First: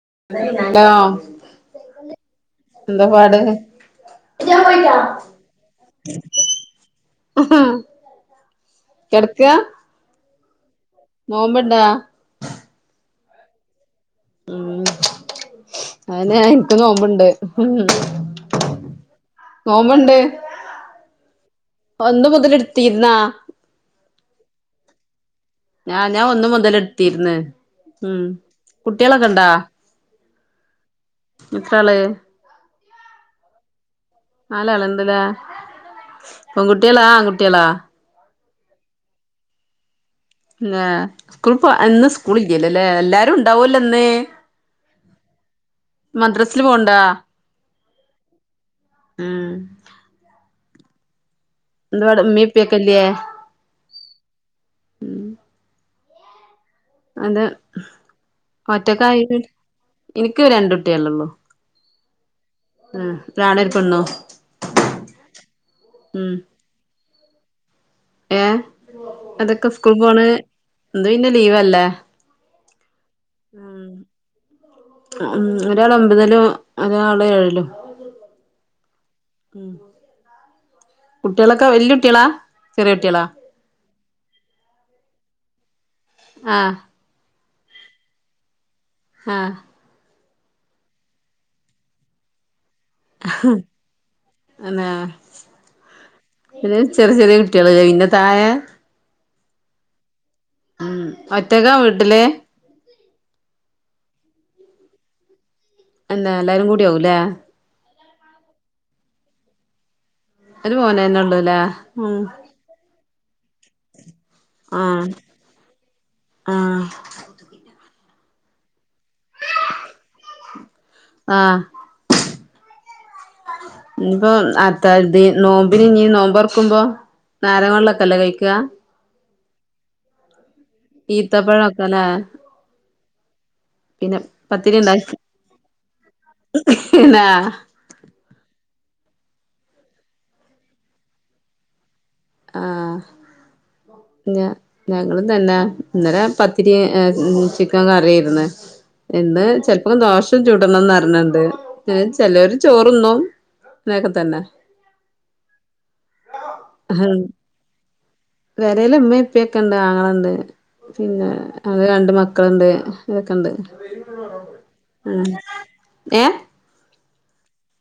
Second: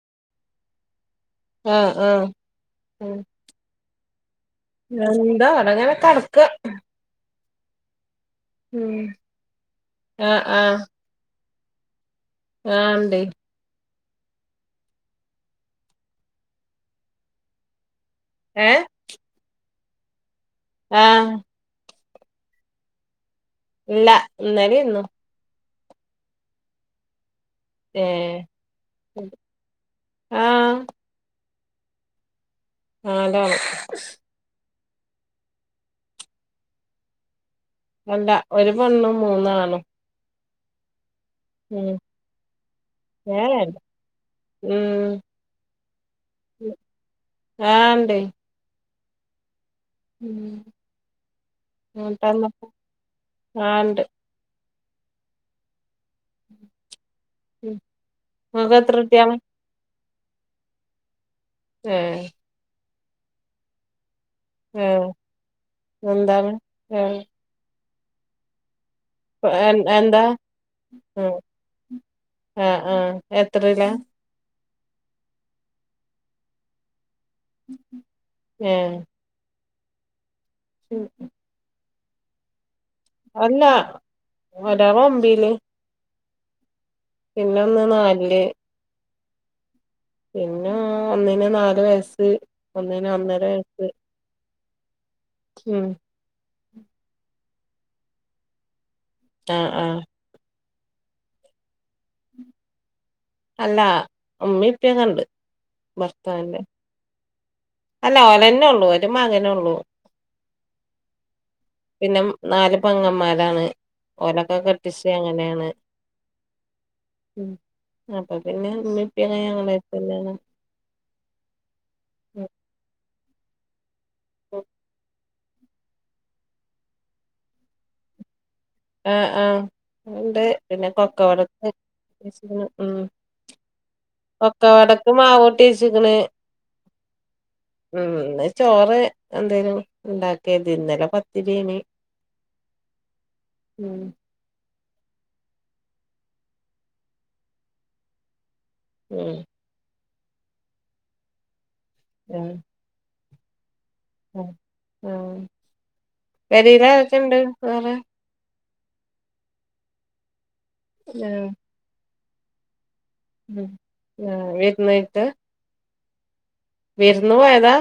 [unintelligible] ആഹ് ആഹ് എന്താ ഉം പാട് എന്താ അതങ്ങനെ കടക്കാ കെടക്കാ? ആഹ് ആഹ് നോമ്പ്ണ്ടാ? ആ ണ്ടയ്. ഉം അതനെ ഇൻക്ക് നോമ്പ്ണ്ട്. ഉം. ഏ നോമ്പുണ്ട് ആ ഒന്ന് മുതല് ഇടുത്തിരുന്നാ? ഇല്ല ഇന്നലിം ഇന്നും ഞാൻ ഞാൻ ഒന്ന് മുതൽ എടുത്തിര്ന്ന്. ഉം ഏഹ് കുട്ടികളൊക്കെ ഇണ്ടാ ആഹ് എത്ര ആള്? അതാണ്. നാലാള് ണ്ട് ലേ. പെൺകുട്ട്യാളോ ആൺ കുട്ട്യാളോ അല്ല ഒരു പെണ്ണും മൂന്നാണും. ലെ. സ്കൂൾ ഉം ഇന്ന് സ്കൂളില്ലല്ലോ ലേ. എല്ലാരും ഏഹ് ഉണ്ടാവോലോ ന്ന്. ഉം മദ്രസില് പോണ്ടാ ആ ണ്ട് ഉം ഉം എന്താടെ ഉമ്മിംഉപ്പിം മൂത്തമ്മക്ക് ഒക്കെല്ലെ ആഹ് ഇണ്ട് ഉം അത് ഇങ്ങക്ക് എത്ര ഒറ്റക്കായി കുട്ട്യാളാ എനിക്ക് രണ്ട് കുട്ടികളുള്ളു എ ഉം ഒരാണ് ഒരു പെണ്ണും ഏ എന്താണ് ഏ ഏ അതൊക്കെ സ്കൂൾ എന്താ പോണ് ഇന്ന് പിന്നെ ലീവല്ലേ ആ ആഹ് എത്രേലാ? ഉം ഒരാൾ ഒമ്പതിലും ഒരാൾ ഏഹ് ഉം കുട്ടിയൊളൊക്കെ വല്യുട്ട്യാളാ അല്ല ഒരാൾ ഒമ്പില് ആഹ് പിന്നൊന്ന് നാൽ ല് ആഹ് പിന്നോ ഒന്നിന് നാല് വയസ്സ് ഒന്നിന് ഒന്നര വയസ്സ് അന്നേ ഉം പിന്നെ ചെറി ചെറേ കുട്ടികള് അയിന്റെ തായെ ആഹ് ആഹ് ഉം ഒറ്റക്കാ വീട്ട്‌ല്? അല്ലാ ഉമ്മി പ്പിക്കണ്ട് എന്നെ എല്ലാരും കൂടി ആകൂല്ലെ? അല്ല ഒനെന്നെ ഒള്ളൂ ഒരു മകനൊള്ളൂ ഒരു മോനന്നെ ഉള്ളൂല്ലേ ഉം പിന്നെ നാല് പെങ്ങമാരാണ് ഓലൊക്കെ ആഹ് കെട്ടിച്ച് അങ്ങനേണ് ആഹ് ഉം അപ്പൊ പിന്നെ മ്മെ പ്പെ [unintelligible] അടുത്തന്നാണ് ആഹ് ഇന്ന് പ്പൊ അത്താഴ്‌തി നോമ്പിന് ഞ്ഞി നോമ്പൊർക്കുമ്പോ നാരങ്ങള്ളൊക്കല്ലെ കഴിക്കാ? ആഹ് ആഹ് അഹ് ണ്ട് പിന്നെ കൊക്കവടക്ക് ഈത്തപ്പഴൊക്കെല്ലേ അറിഞ്ഞെച്ച്ക്ക്ണ് ഉം പിന്നെ പത്തിരി കൊക്കവടക്ക് ഉണ്ടാക്കി മാവൂട്ടിയെച്ച്ക്ക് ണ് ന്നാ ഉം ഇന്ന് ചോറ് എന്തേലും ഇണ്ടാക്കാര്തി ഇന്നലെ പത്തിരേയ്നിം ആഹ് ഞ ഞങ്ങളും തന്നെ ന്നലെ പത്തിരി എ ചിക്കം കറിയേരുന്ന് ഉം ഇന്ന് ചെലപ്പം ദോശ ചൂടണംന്നർണ് ണ്ട് [unintelligible] ചെലര് ചോറ്ന്നും ഉം ഊം പേരെലാരൊക്കെണ്ട് വേറെ? വേരെൽ ഇമ്മീം ഇപ്പിയിം ഒക്കെണ്ട് ആങ്ങളണ്ട് പിന്നെ ആഹ് അവരെ രണ്ട് മക്കള്ണ്ട് ഇതൊക്കെണ്ട് ഉം ആഹ് വിരുന്നോയ്ക്ക ഉം ഏഹ് വിര്ന്ന് പോയതാ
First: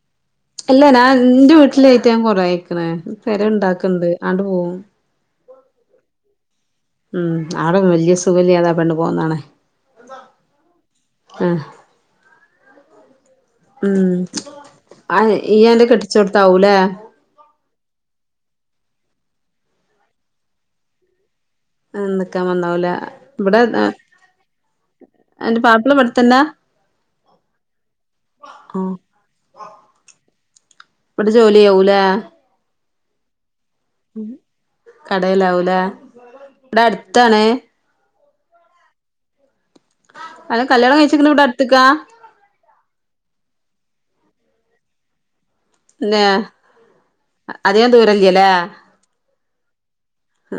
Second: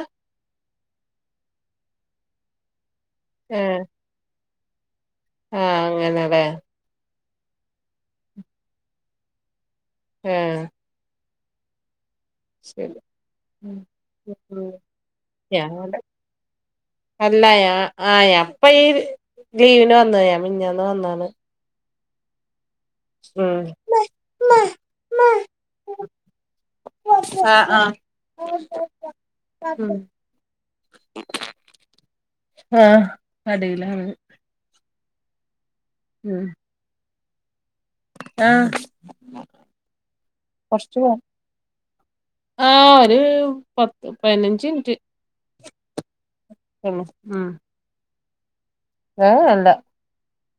അല്ല നാൻ ന്റെ വീട്ടിലായിറ്റ് ഞാൻ കൊറേ അയ്ക്ക്ണ് പെര ഏഹ് ഇണ്ടാക്ക് ണ്ട് ആണ്ട് പോവും ആഹ് അങ്ങനെലെ ഉം ആടെ വല്യ സുഖയില്യതാ പെണ്ണ് പോന്നാണ് ഏഹ് ആഹ് ഉം [unintelligible] ആ യ ഇയ്യ് അന്റെ അങ്ങോണ്ട് കെട്ടിച്ചോട്ത്താവൂലേ അല്ല യാ ആഹ് യാ പ്പ ഈ ലീവിന് വന്ന ഞ [unintelligible] മിഞ്ഞാന്ന് വന്നാണ് ആഹ് നിക്കാൻ വന്ന ആല ഉം വിടെ ദാ എന്റെ പാപ്പിള വടത്തന്നാ ആഹ് ആഹ് ഉം വ്ടെ ജോലി ആവുലേ ആഹ് നാടുവിലാണ് കടേലാവൂലെ? ഉം ത്താണ് ആഹ്. [unintelligible] അന്റെ കല്യാണം കഴിച്ച്ക്ക്ണെ ഇവിടെ അടുത്ത്ക്കാ ആ ഒര് പൊ പതിനഞ്ച് മിനിറ്റ് ന്നെ അധികം ദൂരല്ല ല്ലേ ഏ ല്ല ആ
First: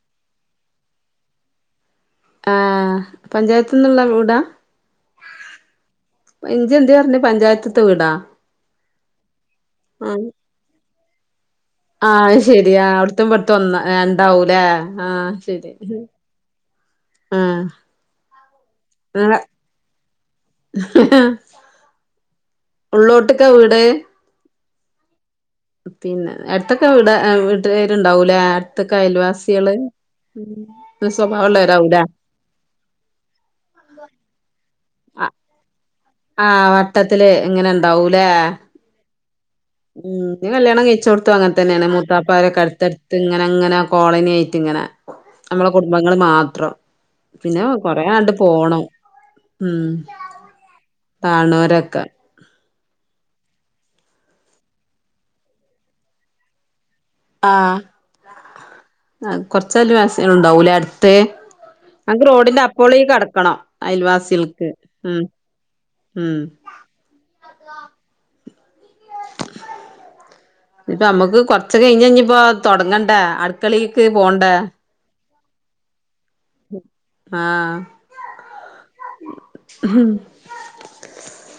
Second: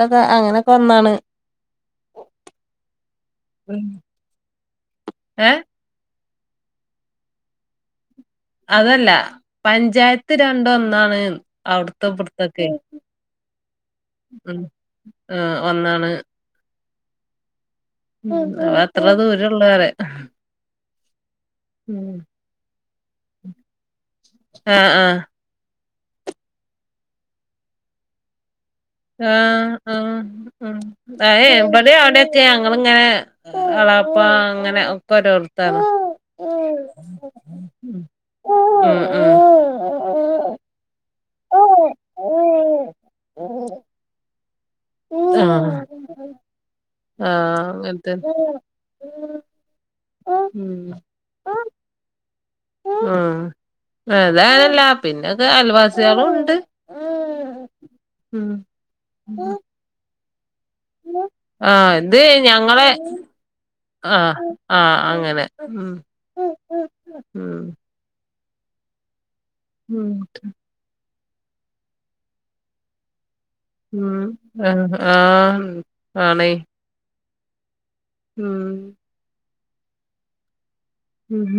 തൊക്കെ അങ്ങനൊക്കെ വന്നാണ് ആ പഞ്ചായത്ത്ന്ന്ള്ള വീടാ ഏ ജ് ന്തെ പറഞ്ഞേ പഞ്ചായത്ത്ത്തെ വീടാ അതല്ല പഞ്ചായത്ത് രണ്ടും ഒന്നാണ്ന്ന് ആ അത് ശെരി അവിട്തോം ഇവ്ട്തോം ഒന്ന് രണ്ടാവൂലെ ഉം ആ ശെരി ആ അത്ര ദൂരൊള്ളൂ പറയാ ഉള്ളോട്ട്ക്കാ വീട് ആ ആ പിന്നെ അടുത്തൊക്കെ ഇവ്ടെ വീട്ടുകാരുണ്ടാവൂലേ ആ ആ ഏ ഇവിടെ സ്വഭാവള്ളോരാവൂലേ അവിടൊക്കെ ഞങ്ങളിങ്ങനെ എളാപ്പഅങ്ങനെ ഒക്കെ ഒരോട്ത്താണ് ആ വട്ടത്തില് ഇങ്ങനെ ഇണ്ടാവൂല്ലേ ആ ഉം ന്നെ കല്യാണം കയിച്ചോട്ത്തും അങ്ങനെത്തെന്നേണ് മൂത്താപ്പാരൊക്കെ അടുത്ത്ടുത്ത് ങ്ങനെ ഉം ങ്ങനെ കോളനിയായി റ്റ് ങ്ങനെ നമ്മളെ ആഹ് കുടുംബങ്ങള് മാത്രം ആഹ് പിന്നെ കൊറേ അങ്ങനത്തെ ആണ്ട് പോണം ഉം കാണോരൊക്കെ ഉം അതാനല്ല പിന്നെ അയൽവാസികളും ണ്ട് ആ ആ കൊറച്ചയൽ വാസികളുണ്ട് ണ്ടാവൂലെ അട്ത്ത് ആഹ് ഇത് ഞങ്ക്ക്ക് റോഡിന്റെ ഞങ്ങളെ അപ്പൊളീ കടക്കണം അയൽവാസി ഉം മം ഉം മം ഉം പ്പൊ നമ്മക്ക് കൊർച്ച് കഴിഞ്ഞഞ്പ്പോ തൊടങ്ങണ്ടേ അ മംഅ ആ ആ ആണെ ആ ഉം ഹും ഉം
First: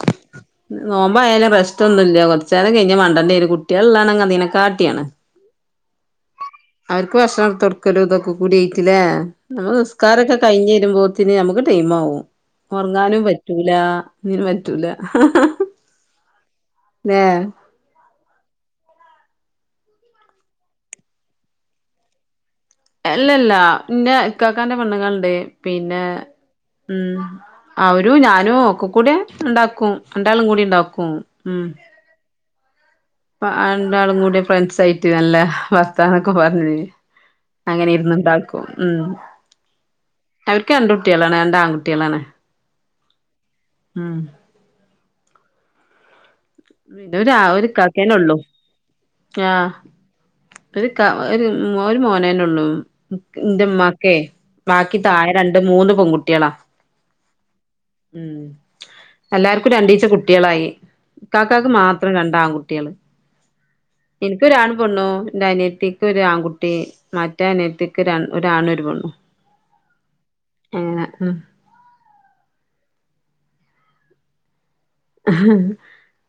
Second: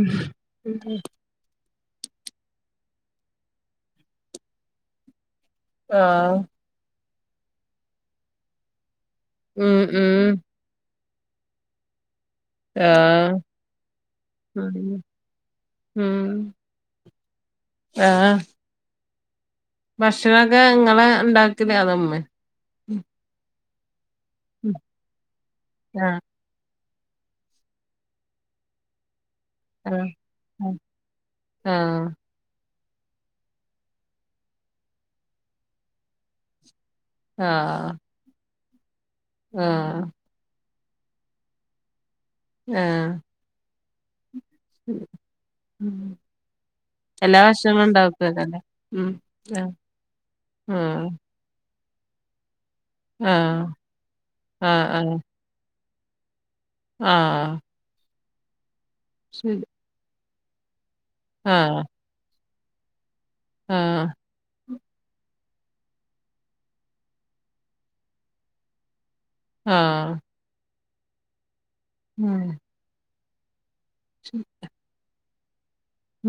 നോമ്പായാല പ്രശ് റ്റൊന്നുല്ല കുറച്ചാലം കഴിഞ്ഞ മണ്ടണ്ടി വെരും കുട്ട്യാള്ണ്ടെങ്കി അതിനെ കാട്ടിയാണ് ആ അവർക്ക് ഭക്ഷണം ട്ത്തൊട്ക്കലും ഇതൊക്കെക്കൂടിയായിറ്റ് ല്ലേ ഞമ്മള് ഉം ഉം നിസ്കാരൊക്കെ കഴിഞ് വെരുമ്പോ ത്തിന് ഞമ്മക്ക് ടൈംമാവും ഒറങ്ങാനും ആഹ് പറ്റൂല ഒന്നിനും പറ്റൂല ല്ലേ ആ ഭക്ഷണൊക്കെ ഇങ്ങള ഇണ്ടാക്കല് അതോ ഇമ്മേ അല്ലല്ലാ ഇന്റെ ഇക്കാക്കാന്റെ പെണ്ണുങ്ങൾണ്ട് പിന്നെ ആഹ് ഉം അവരും ഞാനും ഒക്കെ കൂടി ഇണ്ടാക്കും ആഹ് രണ്ടാളും കൂടി ഇണ്ടാക്കും ഉം ആഹ് രണ്ടാളും കൂടെ ഫ്രണ്ട്സായിട്ട് നല്ല വർത്താനൊക്കെ പറഞ് അങ്ങനെ ഇര്ന്ന്ണ്ടാക്കും ഉം ആ അവർക്ക് രണ്ട് കുട്ട്യാളാണ് രണ്ട് ആൺകുട്ട്യാളാണ് ആഹ് അഹ് [inaudible] ഇതൊരാ എല്ലാ ആ ഭക്ഷണങ്ങളും ഒരുക്കാക്കന്നെ ഉള്ളു ഇണ്ടാക്കുവല്ലോല്ലേ ഉം ആഹ് ഒരു ക ആഹ് ഒരു മോന് മോനേന്നെ ഉള്ളു ന്റെ മ്മാക്കേ ആഹ് ആഹ് ബാക്കി ആഹ് താഴെ രണ്ട് മൂന്ന് പെൺകുട്ടിളാ ആഹ് ഉം ശരി എല്ലാർക്കും രണ്ടീച്ച കുട്ടികളായി കാക്കക്ക് ആഹ് മാത്രം രണ്ടാകുട്ടി- ട്ടിള് ആഹ് എനിക്കൊരാണ്- പെണു എന്റെ അനിയത്തിക്ക് ഒരു ആൺകുട്ടി മറ്റേ അനിയത്തിക്ക് ഒരാൺ ഒരാണു ഒരു പെണ്- ആഹ് അങ്ങനെ ഉം ഉം ശ [unintelligible] ആഹ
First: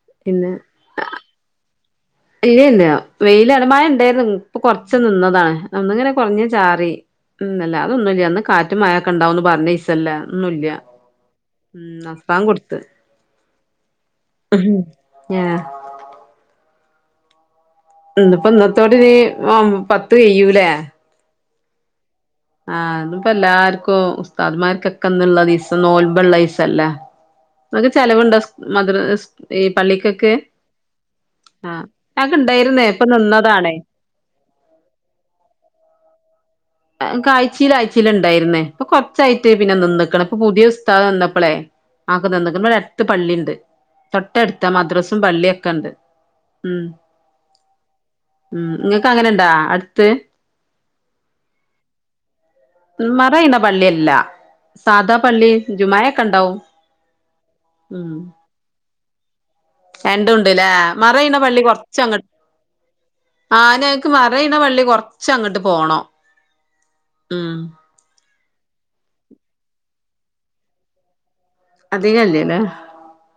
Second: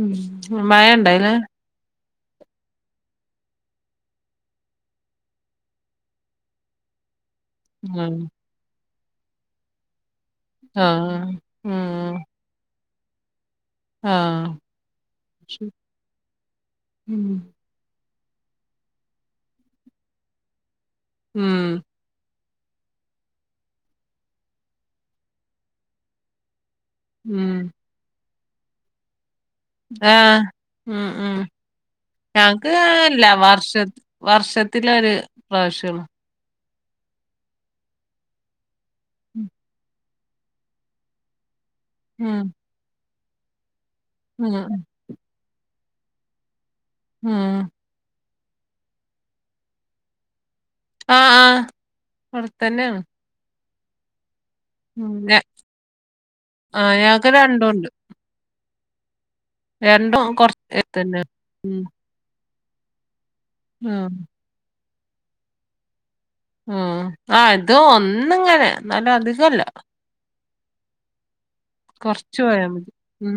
ഉം മഴ ഇണ്ടായില്ല ഏയ്‌ല്ല വെയിലാണ് മയേണ്ടാരുന്നു ഇപ്പ കൊറച് നിന്നതാണ് ഒന്നിങ്ങനെ കൊറഞ്ഞ് ചാറി മ് ന്നല്ല ഉം അതൊന്നുല്ല ഇന്ന് കാറ്റും മയൊക്കെണ്ടാവുന്ന് പറഞ്ഞ ഇസല്ലാ ഒന്നുല്ല ആഹ് ഉം അസ്റാങ്ക് കൊട്ത്ത് ആഹ് ഉം ആ ഉം ഇന്നിപ്പോ ഇന്നത്തോടി നീ ആ പത്ത് കയൂലേ ഉം ആഹ ഇന്ന്പ്പ എല്ലാർക്കും ഉസ്താദ്മാർക്കൊക്കെന്നുള്ളതിസം നോൽബള്ള തീസം തല്ല ഉം മക്ക് ചെലവുണ്ടോ മത്റസ്- ആഹ് ഉം ഉം ആഹ് ഞങ്ങക്ക് ഇണ്ടായിരുന്നേ ആ ഇപ്പൊ അല്ല വർഷ നിന്നതാണേ വർഷത്തിലൊരു പ്രാവശ്യള്ളു ക്കാ ആഴ്ചിൽ ആഴ്‌ചില് ഉണ്ടായിരുന്നേ ഇപ്പൊ കൊറച്ചായിട്ട് പിന്നെ നിന്നക്ണ- ഇപ്പൊ പുതിയ സ്താന്നപ്പളേ ആക്ക ഉം നിന്ന്ക [unintelligible] അടുത്ത് പള്ളിണ്ട് ഉം തൊട്ടടുത്ത് മദ്രസും പള്ളിയൊക്കെ ഉണ്ട് ഉം ഉഹ ഉം ങ്ങക്ക് അങ്ങനെ ഇണ്ടാ അടുത്ത് ആ ആ മറയിന്ന പള്ളിയല്ല ഉം സാദാ ഞ പള്ളി ജുമായക്കണ്ടാവും ആഹ് ഞങ്ങക്ക് രണ്ടുണ്ട് ഉം രണ്ട് രണ്ടും ഉണ്ട്ല്ലേ കൊറച്ച് തന്നെ മറയിന്ന പള്ളി ഉം കൊറച്ചങ്ങ- ആ ഞക്ക് ആഹ് മറയിണ പള്ളി കൊറച്ച അങ്ങട്ട് പോണം ഉ ആ ഉം ഇതൊന്നങ്ങനെ ന്നാലും അധികല്ല കൊറച്ച് പോയാമതി ഉം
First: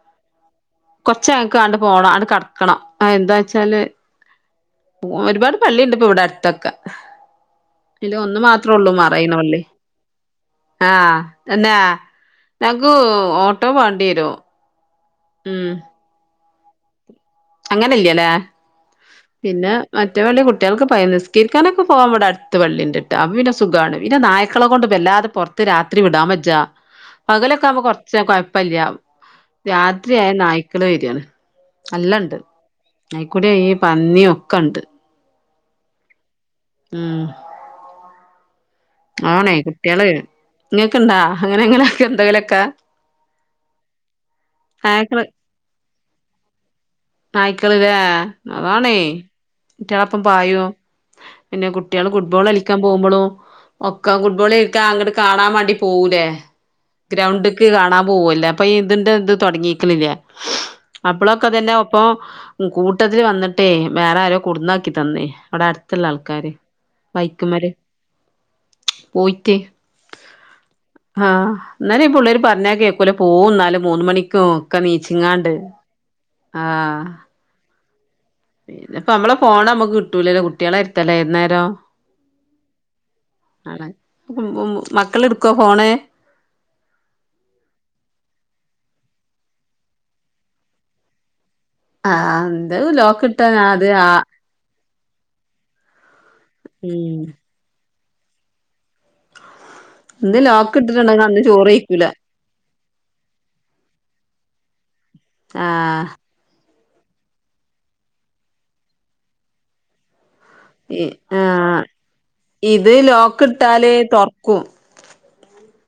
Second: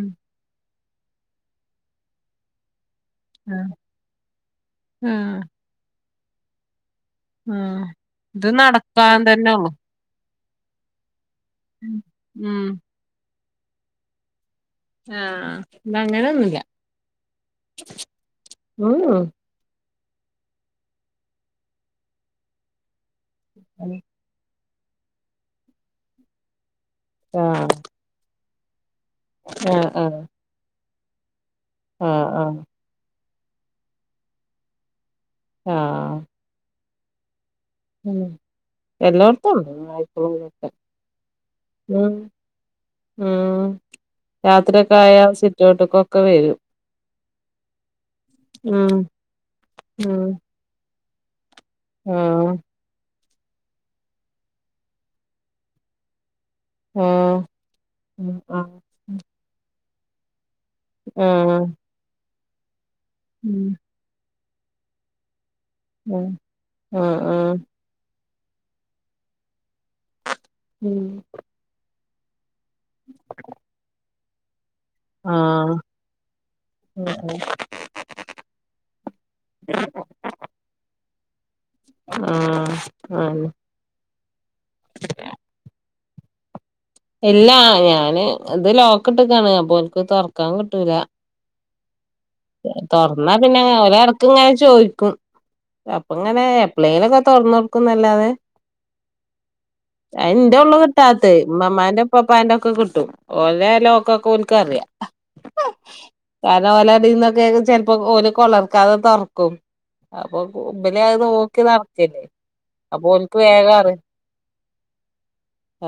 കൊച്ചാങ്ങക്ക് [unintelligible] പോണം ആണ്ട് കടക്കണം ആ ആഹ് എന്താച്ചാല് ആഹ് ഒരുപാട് പള്ളിയുണ്ട്പ്പ ഇവിടെ അടുത്തൊക്കെ ആഹ് ഇതൊന്ന് ഇത് മാത്രൊള്ളൂ നടക്കാൻ മറയിന തന്നെ വള്ളി ഉള്ളു ആഹ് തന്നാ ഉം ഞങ്ങ്ക്കു ഓട്ടോ വാണ്ടിരും ആഹ് ഇതങ്ങനൊന്നുല്ല അങ്ങനില്ലേലാ ഉം പിന്നാ മറ്റേ പള്ളി കുട്ട്യൾക്ക് പയ നിസ്കരിക്കാനൊക്കെ പോവാവിടെ അടുത്ത് വള്ളി ഇണ്ട്ട്ടാ അപിന്നെ ഉം സുഖാണ് പിന്ന നാ- നായ് ക്കളെ കൊണ്ട് വല്ലാതെ പൊറത്ത് രാത്രി വിടാൻ വെജാ പകലൊക്കെ ആഹ് ആമ്പോ കൊറച്ച കുഴപ്പല്ല ആഹ് ആഹ് രാത്രിയായ നായ്ക്കള് വരും ആഹ് നല്ലണ്ട് ആഹ് അയിക്കൂടെ ഈ പന്നി ഒക്കെണ്ട്. ആഹ് ഉം ഉം ആണേ എല്ലാട്ത്തുണ്ട് കുട്ടികള് നായിക്കളും ഇങ്ങക്ക്ണ്ടാ അങ്ങനെ എങ്ങനെയൊക്കെ എന്തെങ്കിലൊക്കെ ഉം രാത്രിയൊക്കെ ആയാൽ സിറ്റോട്ടിക്കൊക്കെ വരും. നായ്ക്കളിലേ അതാണേ ഉം ഇറ്റളപ്പം ഉം പായു. പിന്നെ കുട്ടികള് ഫുട്ബോള് ആഹ് കളിക്കാൻ പോമ്പുളും ഒക്കാ ഫുട്ബോള് കളിക്കാ അങ്ങട് കാണാൻ വേണ്ടി പോവൂലേ? ആഹ് ഗ്രൗണ്ട്ക്ക് കാണാൻ പൂവല്ല ആഹ് അപ്പാതിന്റെ ഇത് തൊടങ്ങിക്കിണില്ലേ? അപ്പളൊക്കെതന്നെ ഉം ഒപ്പം കൂട്ടത്തില് വന്നിട്ടേ വേറാരോ കുടന്നാക്കി തന്നേ. അടെ അടുത്ത്ള്ള ആഹ് ആൾക്കാര് ആഹ് വൈക്കമ്മര് പോയിട്ടേ. ആ എന്നാല് ഈ പുള്ളേര് പറഞ്ഞ കേക്കൂല പോവുന്നാല് മൂന്ന്‌ മണിക്കു ക്കെ ആഹ് നീച്ചിങ്ങാണ്ട്. ആഹ് ആഹ് [unintelligible] പിന്നെപ്പ നമ്മളെ ഫോണ് അമക്ക് കിട്ടൂലല്ലോ കുട്ടിളെ അടുത്തല്ലേ ഏതുനേരം. ആണ് മക്കളെടുക്കുവോ ഫോണ്? ഇല്ലാ ഞാന് ഇത് ലോക്ക് ഇട്ട്ക്കാണ് അപ്പൊല്ക്ക് തൊറക്കാൻ കിട്ടൂല. ആഹ് എന്ത് ലോക്ക് തൊറന്നാ ഇട്ടാ പിന്നെ അത് ആ ഓലെറക്കിങ്ങനെ ചോയി അപ്പങ്ങനെ ഉം എപ്ലലൊക്കെ തൊറന്നൊടുക്കുന്നല്ലാതെ ഇന്ന് അയെന്റെയൊള്ളൂ ലോക്ക് ഇട്ടിട്ടുണ്ടെങ്കി കിട്ടാത്ത അന്ന് ചോറ് ഉമ്മമ്മാന്റെ കഴിക്കൂല ഉപ്പുപ്പാന്റെക്കെ കിട്ട് ട്ടും ഓലെ ലോക്കൊക്കെ ഓൽക്കറിയാം. ആ ഓലെ അതിന്നൊക്കെ ചെൽപ്പോ ഓലെ കൊളർക്കാതെ തൊറക്കും. [unintelligible] ഇ ഉമ്പലെയായത് ഓക്കി ആഹ് നടക്കല്ലേ ഇത് അപ്പൊൽക്ക്‌ ലോക്ക് ഇട്ടാല് വേഗാറി തൊറക്കും ആ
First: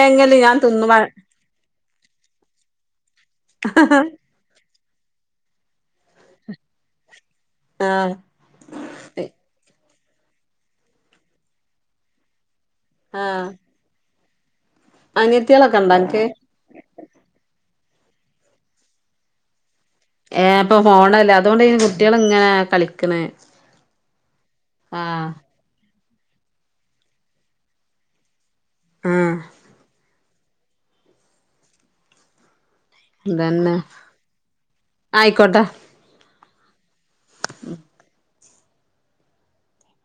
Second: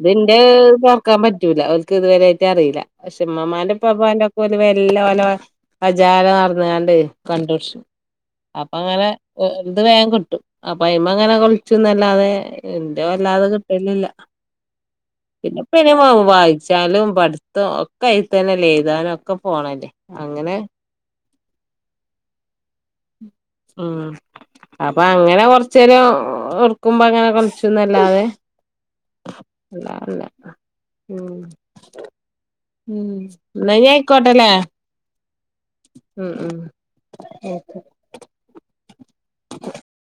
ഇതിന്റെ ഞാൻ തിന്നുമ്പ തൊർക്കാൻ പറ്റൂല. ക്കിതുവരെയായിട്ട് അറിയില്ല പഷേ ഉമ്മമാന്റെ ഉപ്പാപ്പന്റെ ഓല് വെല്ലേ ലോ അജാരെ നടന്ന്‌ങ്ങണ്ട് കണ്ടുടിച്ചു ആഹ് അപ്പങ്ങനെ അത് വേഗം കിട്ടും അപ്പയിമങ്ങനെ കളിക്കുന്നല്ലാതെ എന്റെ ആഹ് വല്ലാതെ കിട്ടലില്ല. അനിയത്തികളൊക്കെ പിന്നെപ്പിനി ഉണ്ടോ അനക്ക് [unintelligible] വായിച്ചാലും പട് ത്തൊ ഒക്കെ എഴ്ത്തന്നെല്ലേ എഴുതാനും ഒക്കെ പോണതല്ലേ. ഏ അപ്പ ഫോണല്ലേ അതുകൊണ്ട്നി കുട്ടികളിങ്ങനെ കളി ഉം അപ്പ ആഹ് അങ്ങനെ കൊറച്ചേരം രം എടുക്കുമ്പങ്ങനെ കളിച്ചുന്നല്ലാതെ ആഹ് അല്ലഅല്ല. ഉം ഉം അതന്നെ എന്നയ് ആയിക്കോട്ടല്ലേ ആയിക്കോട്ടെ ഉം ഉം [inaudible]